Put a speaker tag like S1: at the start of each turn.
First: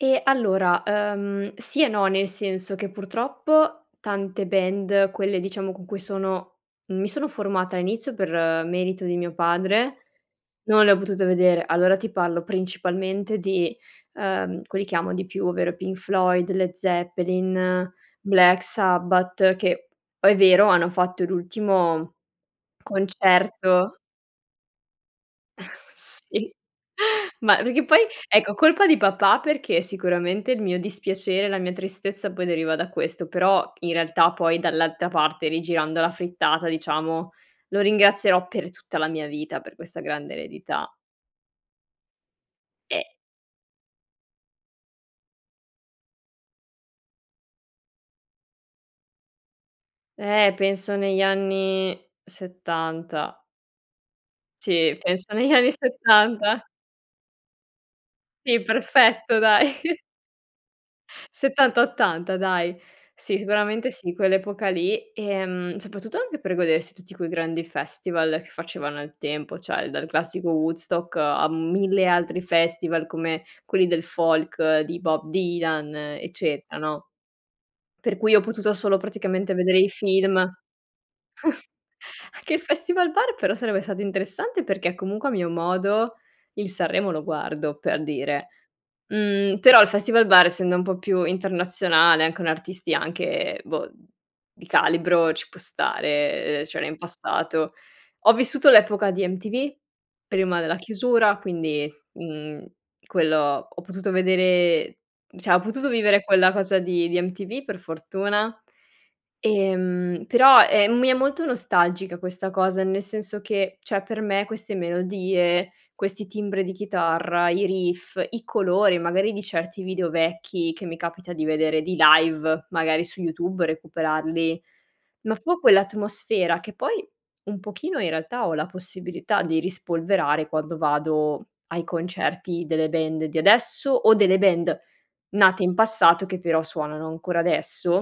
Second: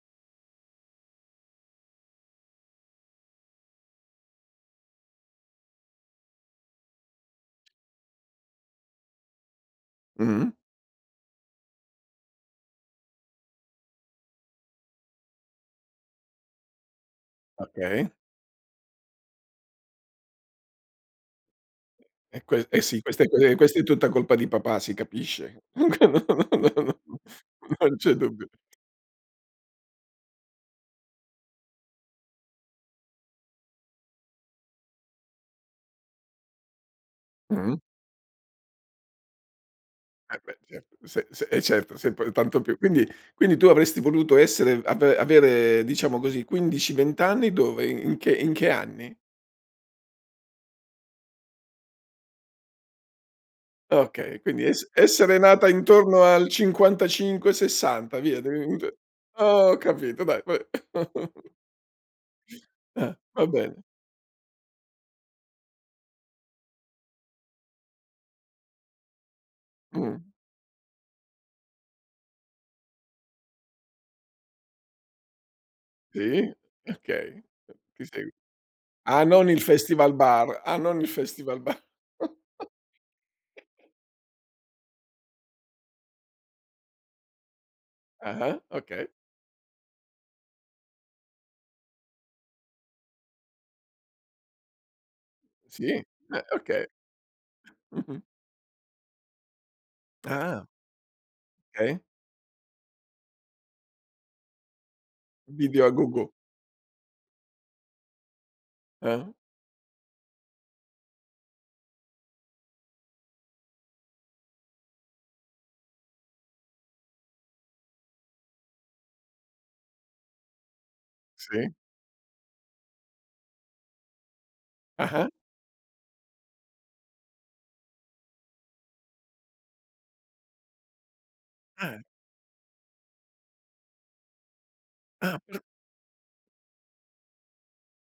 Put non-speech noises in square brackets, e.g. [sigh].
S1: E allora, ehm, sì e no, nel senso che purtroppo tante band, quelle diciamo con cui sono mi sono formata all'inizio per merito di mio padre,
S2: Mh-mh.
S1: non le ho potute vedere. Allora ti parlo principalmente di, ehm, quelli che amo di più, ovvero i Pink Floyd, Led Zeppelin,
S2: Okay.
S1: Black Sabbath, che poi è vero, hanno fatto l'ultimo
S2: È quel eh sì, questa è que ehm, questa è
S1: concerto
S2: tutta colpa di papà si capisce.
S1: [chuckles] Sì.
S2: [unintelligible]
S1: Ma
S2: [chuckles]
S1: perché
S2: Non
S1: poi
S2: c'è dubbio.
S1: ecco, colpa di papà perché sicuramente il mio dispiacere, la mia tristezza poi deriva da questo; però in realtà poi dall'altra parte, rigirando la frittata diciamo,
S2: Mh-mh.
S1: lo ringrazierò per tutta la mia vita per questa grande
S2: Eh beh, cer
S1: eredità.
S2: se se eh certo, sempre tanto più. Quindi
S1: E
S2: quindi tu avresti voluto essere av avere diciamo così 15, 20 anni dove? In in che in che anni?
S1: Eh, penso negli anni '70.
S2: Okay, quindi es
S1: Sì, penso
S2: essere
S1: negli
S2: nata
S1: anni
S2: intorno al
S1: '70.
S2: '55, '60, via
S1: Sì,
S2: [unintelligible]
S1: perfetto dai.
S2: Ho capito dai. Va beh. [chuckles]
S1: '70, '80 dai.
S2: Eh,
S1: Sì,
S2: va bene.
S1: sicuramente sì, quell'epoca lì. Ehm, soprattutto anche per godersi tutti quei grandi festival che facevano al tempo, cioè dal
S2: Mh.
S1: classico Woodstock, a mille altri festival come quelli del folk di Bob Dylan,
S2: Sì,
S1: eccetera no.
S2: okay. Eh, ti
S1: Per
S2: segu
S1: cui ho potuto solo
S2: Ah, non
S1: praticamente
S2: il
S1: vedere i film.
S2: Festivalbar. Ah non il Festival
S1: [chuckles]
S2: ba
S1: Anche il Festivalbar però sarebbe
S2: [chuckles]
S1: stato interessante perché è comunque a mio modo, il Sanremo lo guardo, per dire.
S2: Ah-ah, okay.
S1: Mhmm, però il Festivalbar essendo un po' più internazionale e con artisti anche, boh, di calibro, ci può
S2: Sì, beh,
S1: stare, ehm, cioè
S2: okay.
S1: nel passato.
S2: Mh-mh.
S1: Ho vissuto l'epoca di MTV, prima
S2: Ah.
S1: della chiusura, quindi,
S2: Okay.
S1: mhmm, quello ho potuto vedere cioè ho
S2: Video
S1: potuto
S2: a go
S1: vivere
S2: go.
S1: quella cosa di di MTV per fortuna;
S2: Eh.
S1: ehm, però, ehm, mi è molto nostalgica questa cosa, nel senso che, cioè per me queste melodie, questi timbri di chitarra, i riff, i colori magari di certi video vecchi che mi capita di
S2: Sì.
S1: vedere, di live, magari su YouTube, recuperarli,
S2: Ah-ah.
S1: ma fu quell'atmosfera che poi un pochino in realtà ho la possibilità di rispolverare quando vado ai
S2: Eh.
S1: concerti delle band di adesso, o delle band
S2: Ah, pr
S1: nate in passato che però suonano ancora adesso.